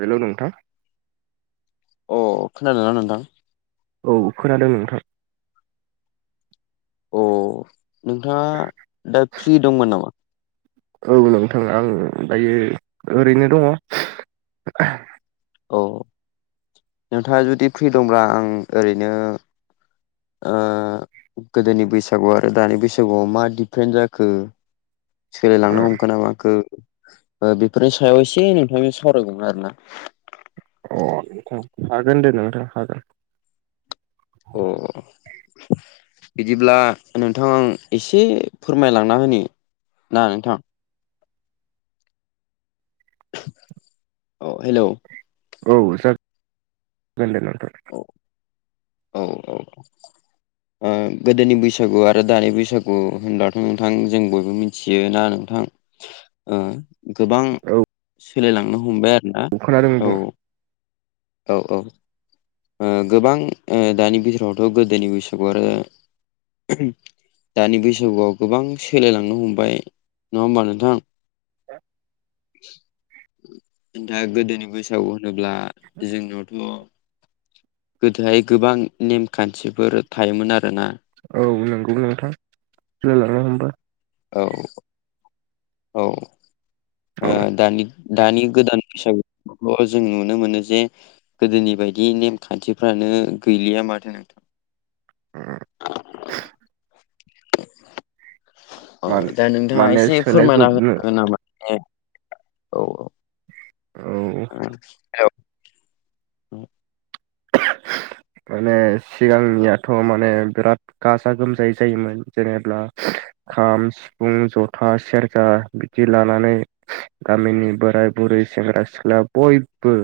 Hello नोंथां अ खोनादोंना नोंथां? औ खोनादों नोंथां। अ नोंथाङा दा फ्रि दंमोन नामा? औ नोंथां आं दायो ओरैनो दङ। औ नोंथाङा जुदि फ्रि दंब्ला आं ओरैनो ओ गोदोनि बैसागु आरो दानि बैसागुआव मा डिपरेन्ट जाखो सोलायलांनो हमखो ना माखो ओ बेफोरनि सायाव एसे नोंथांजों सावरायगौमोन आरो ना। अ हागोन दे नोंथां हागोन अ बिदिब्ला नोंथां आं एसे फोरमायलांना होनि ना नोंथां औ हेलौ औ जा गोनदे नोंथां। औ औ। ओ गोदोनि बैसागु आरो दानि बैसागु होनबथ' नोंथां जों बयबो मिथियोना नोंथां? ओ गोबां औ सोलायलांनो हमबाय आरोना खोनादों औ। बुं औ औ। ओ गोबां ओ दानि बिथोरावथ' गोदोनि बैसागु आरो दानि बैसागुआव गोबां सोलायलांनो हमबाय नङा होमबा नोंथां? हा नोंथाङा गोदोनि बैसागु होनोब्ला जोंनियावथ' गोदोहाय गोबां नेमखान्थिफोर थायोमोन आरोना औ नौंगौ नोंथां सोलायलांनो हमबाय औ औ ओ औ दानि दानि गोदान बैसागुल' जों नुनो मोनो जे गोदोनि बायदि नेमखान्थिफ्रानो गैलिया माथो [unintelligible] अ मान दा नोंथाङा माने एसे फोरमायना होनो सोलायजोबनो हागोन नामा औ औ औ [unintelligible] माने सिगांनियाथ' माने बिराद गाजा गोमजायै जायोमोन जेनेब्ला खाम सि फुं जथा सेरजा बिदि लानानै गामिनि बोराय बुरै सेंग्रा सिख्ला बयबो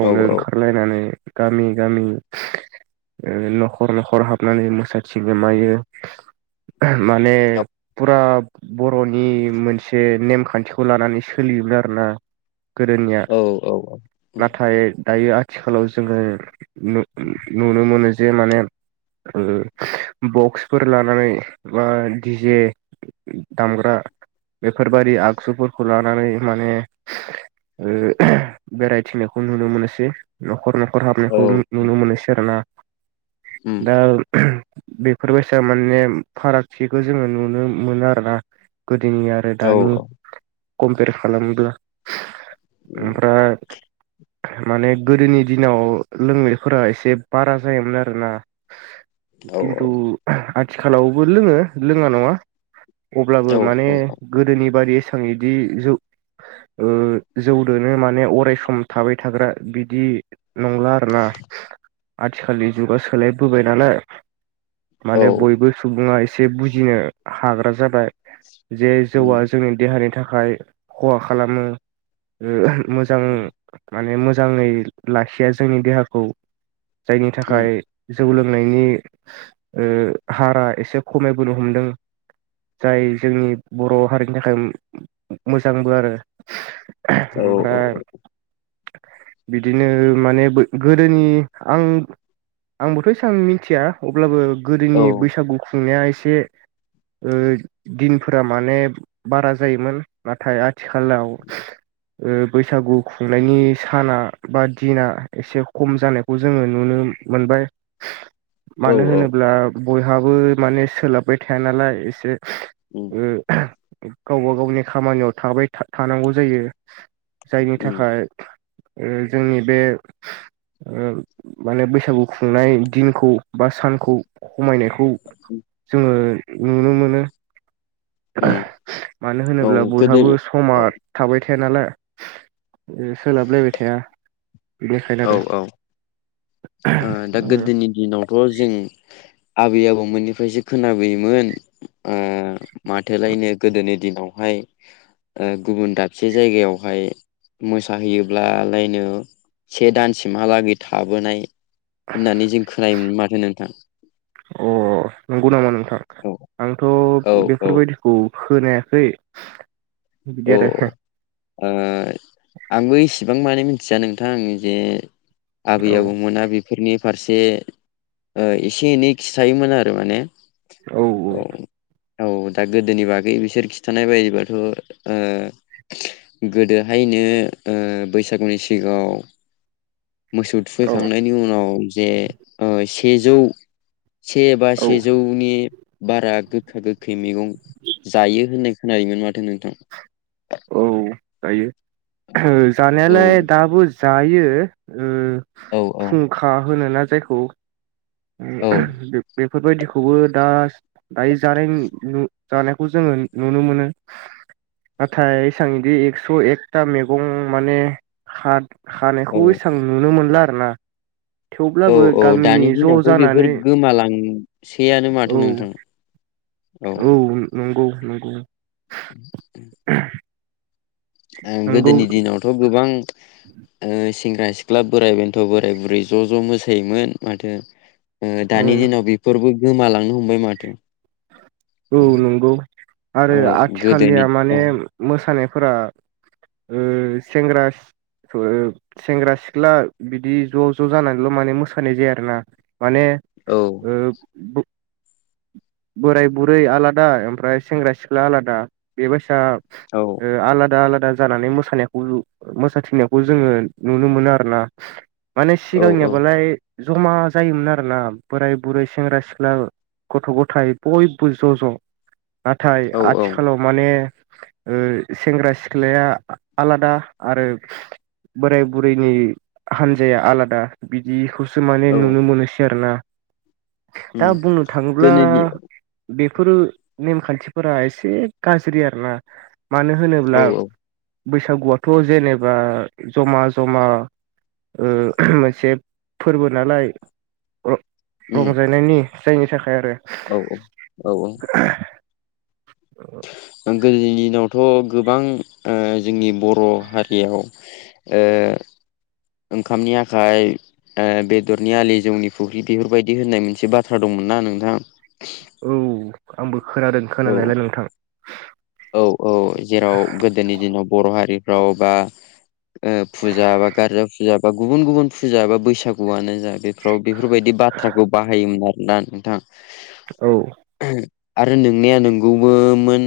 औ ओंखारलायनानै गामि गामि ओ नखर नखर हाबनानै मोसाथिङो मायो माने फुरा बर'नि मोनसे नेमखान्थिखौ लानानै सोलियोमोन आरोना गोदोनिया औ औ औ उम नाथाय दायो आथिखालाव जोङो नु-नुनो मोनो जे माने ओ बक्सफोर लानानै बा दि जे दामग्रा बेफोरबादि आगजुफोरखौ लानानै माने ओ बेरायथिंनायखौ नुनो मोनसै नखर नखर औ हाबनायखौ नुनो मोनोसै आरोना उम दा बेफोरबायसा माने फारागथिखौ जोङो नुनो मोनो आरोना गोदोनिया औ दानि औ कम्पेयार खालामोब्ला उम ओमफ्राय माने गोदोनि दिनाव लोंनायफोरा एसे बारा जायोमोन आरोना औ खिन्थु आथिखालावबो लोङो लोङा नङा औ अब्लाबो माने गोदोनि बादि एसां इदि जौ ओ जौदोनो माने अरायसम थाबाय थाग्रा बिदि नंला आरोना आथिखालनि जुगा सोलायबोबाय नालाय औ माने बयबो सुबुङा एसे बुजिनो हाग्रा जाबाय जे उम जौआ जोंनि देहानि थाखाय खहा खालामो ओ मोजां माने मोजाङै लाखिया जोंनि देहाखौ जायनि उम थाखाय जौ लोंनायनि ओ हारा एसे खमायबोनो हमदों जाय जोंनि बर' हारिनि थाखाय मोजांबो आरो औ औ ओमफ्राय बिदिनो माने बो गोदोनि आं आंबोथ' एसां मिथिया अब्लाबो गोदोनि बैसागु खुंनाया एसे ओ दिनफोरा माने बारा जायोमोन नाथाय आथिखालाव ओ बैसागु खुंनायनि साना बा दिना एसे खम जानायखौ जोङो नुनो मोनबाय औ मानो औ होनोब्ला बयहाबो माने सोलाबबाय थाया नालाय एसे उम ओ गावबा गावनि खामानियाव थाबाय थानांगौ जायो जायनि उम थाखाय ओ जोंनि बे माने बैसागु खुंनाय दिनखौ बा सानखौ खमायनायखौ जोङो नुनो मोनो उम मानो औ होनोब्ला गोदो बयहाबो स समा औ थाबाय थाया नालाय ओ सोलाबलायबाय थाया बेखायनो औ आरो औ ओ दा गोदोनि दिनावथ जों आबै आबौमोननिफ्रायसो खोनाबोयोमोन ओ माथोलायनो गोदोनि दिनावहाय ओ गुबुन दाबसे जायगायावहाय मोसाहैयोब्ला लायनो से दानसिमहालागै थाबोनाय होननानै जों खोनायोमोन माथो नोंथां अ नंगौ नामा नोंथां औ आंथ बेफोरबायदि औ खोनायाखै बिदि औ आरो ओ आंबो इसेबां माने मिथिया नोंथां जे आबै औ आबौमोना बे फोरनि फारसे ओ एसे एनै खिथायोमोन आरो माने औ औ दा गोदोनि बागै बिसोर खिथानाय बायदिबाथ ओ गोदोहायनो बैसागुनि सिगाङाव मोसौ औ थुखैखांनायनि उनाव जे सेजौ से बा औ सेजौ नि बारा गोखा गोखै मैगं जायो होननाय खोनायोमोन माथो नोंथां औ जायो औ जानायालाय दाबो जायो ओ औ औ फुंखा होनोना जायखौ बे औ बे बेफोरबायदिखौबो दा दायो जानाय नु जानायखौ जोङो नुनो मोनो नाथाय एसां इदि एक्स एकथा मैगं माने हात हानायखौ औ एसेबां नुनो मोनला आर ना औ थेवब्लाबो औ गामिनि दानि ज' दिनावथ' बेफोर जानानै गोमालांसैयानो माथो औ नोंथां औ नंगौ नंगौ नंगौ गोदोनि दिनावथ गोबां ओ सेंग्रा सिख्ला बोराइ बेन्थ बोराइ बुरै ज ज मोसायोमोन माथो ओ दानि औ दिनाव बेफोरबो गोमालांनो हमबाय माथो औ नंगौ आरो औ गोदोनि आथिखालनिया माने औ मोसानायफोरा ओ सेंग्रा सेंग्रा सिख्ला बिदि ज ज जानानैल' माने मोसानाय जाया आरो ना माने औ ओ बोराय बुरै आलादा ओमफ्राय सेंग्रा सिख्ला आलादा बेबायसा औ ओ आलादा आलादा जानानै मोस मोसानायखौ मोसाथिनायखौ जोङो नुनो मोनो आरो ना माने औ औ सिगांनियाबालाय जमा जायोमोन आरोना बोराय बुरै सेंग्रा सिख्ला गथ गथाय बयबो ज ज नाथाय औ औ आथिखालाव माने ओ सेंग्रा सिख्लाया आलादा आरो बोराय बुरैनि हान्जाया आलादा बिदिखौसो माने औ नुनो मोनोसै आरोोना उम दा बुंनो थाङोब्ला गोदोनि बेफोरो नेमखान्थिफोरा एसे गाज्रि आरोना मानो औ होनोब्ला औ बैसागुआथ जेनेबा जमा जमा ओ मोनसे फोर्बो नालाय उम रंजानायनायनि जायनि थाखाय आरो औ औ औ औ औ गोदोनि दिनावथ' गोबां जोंनि बर' हारियाव ओंखामनि आखाइ बेदरनि आलि जौनि फुख्रि बेफोरबायदि होननाय मोनसे बाथ्रा दंमोनना नोंथाङा औ आंबो खोनादों खोनानायलाय नोंथां औ औ जेराव गोदोनि दिनाव बर' हारिफ्राव बा फुजा बा गारजा फुजा बा गुबुन गुबुन फुजा बा बैसागुआनो जा बे फ्राव बेफोरबायदि बाथ्राखौ बाहायोमोन आरोना नोंथां औ आरो नोंनाया नोंगौबोमोन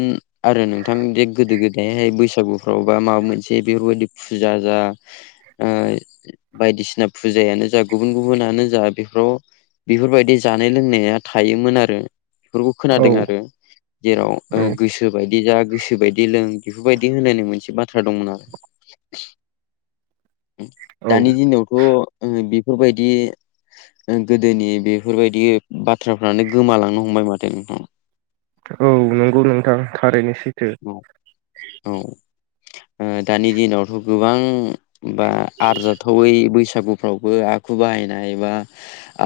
आरो नोंथां दे गोदो गोदायहाय बैसागुफ्रावबा माबा मोनसे बेफोरबायदि फुजा जा ओ बायदिसिना फुजायानो जा गुबुन गुबुनानो जा बेफोराव बेफोरबायदि जानाय लोंनाया थायोमोन आरो बेफोरखौ औ खोनादों आरो जेराव औ गोसो गोसो बायदि जा गोसोबायदि लों बेफोरबायदि होननाय मोनसे बाथ्रा दंमोन आरो औ दानि दिनावथ' बेफोरबायदि गोदोनि बेफोरबायदि बाथ्राफ्रानो गोमालांनो हमबाय माथो नोंथां औ नंगौ नोंथां थारैनो सैथो औ औ दानि दिनावथ' गोबां बा आरजाथावै बैसागु फ्रावबो आखु बाहायनाय बा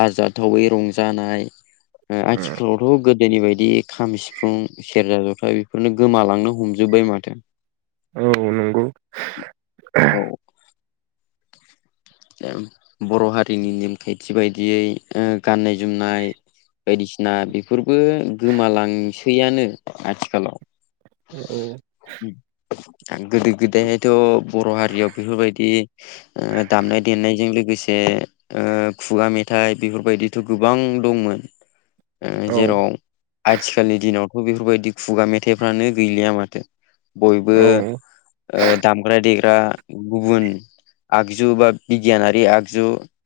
आरजाथावै रंजानाय ओ आथिखालावथ' गोदोनि बायदि खाम सिफुं सेरजा जथा बेफोरनो गोमालांनो हमजोबबाय माथो औ नंगौ औ बर' हारिनि नेम खान्थि बायदियै गाननाय जोमनाय बायदिसिना बेफोरबो गोमालांसैयानो आथिखालाव औ गोदो गोदायहायथ' बर' हारियाव बेफोरबायदि ओ दामनाय देनायजों लोगोसे ओ खुगा मेथाइ बेफोरबायदिथ' गोबां दंमोन औ जेराव आथिखालनि दिनावथ' बेफोरबायदि खुगा मेथाइफ्रानो गैलिया माथो बयबो औ ओ दामग्रा देग्रा गुबुन जु बा बिगियानारि आगजु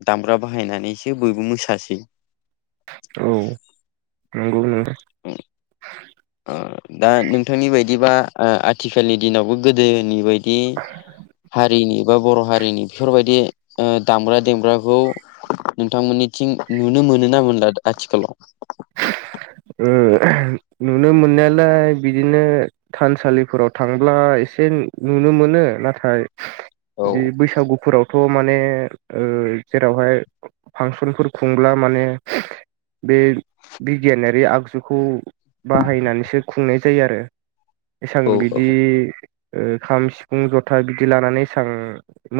दामग्रा बाहायनानैसो बयबो मोसासै औ नंगौ नों [unintelligible] दा नोंथांनि बायदिबा आथिखालनि दिनावबो गोदोनि बायदि दे हारिनि बा बर' हारिनि बेफोरबायदि ओ दामग्रा देग्राखौ नोंथांमोननिथिं नुनो मोनो ना मोनला आथिखालाव ओ नुनो मोननायालाय बिदिनो थानसालिफोराव थांब्ला एसे नुनो मोनो नाथाय औ बिदि बैसागुफोराव थ' माने ओ जेरावहाय फांसनफोर खुंब्ला माने बे बिगियानारि आगजुखौ बाहायनानैसो खुंनाय जायो आरो एसां औ औ बिदि ओ खाम सिफुं जथा बिदि लानानै एसां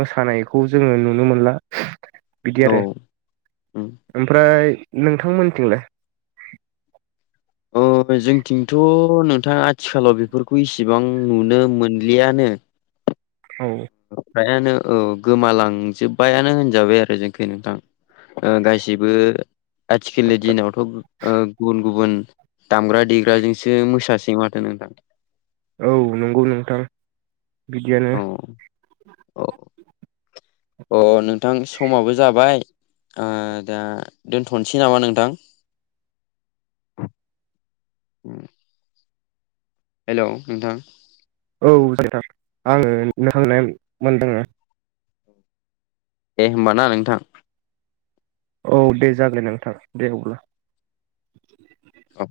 मोसानायखौ जोङो नुनो मोनला बिदि औ आरो उम ओमफ्राय नोंथांमोनथिंलाय अ जोंथिंथ' नोंथाङा आथिखालाव बेफोरखौ इसेबां नुनो मोनलियानो। औ फ्रायानो औ गोमालांजोब्बायानो होनजाबाय आरो जोंनिखै नोंथां। ओ गासिबो आथिखालनि आदसा दिनावथ' ओ गुबुन गुबुन दामग्रा देग्राजोंसो मोसासै माथो नोंथां। औ नंगौ नोंथां बिदियानो औ औ अ नोंथां समाबो जाबाय ओ दा दोनथ'नोसै नामा नोंथां। हेलौ नोंथां। औ नोंथां आङो नोथांनो [unintelligible] दे होमबा ना नोंथां। औ दे जागोन नोंथां दे अब्ला औ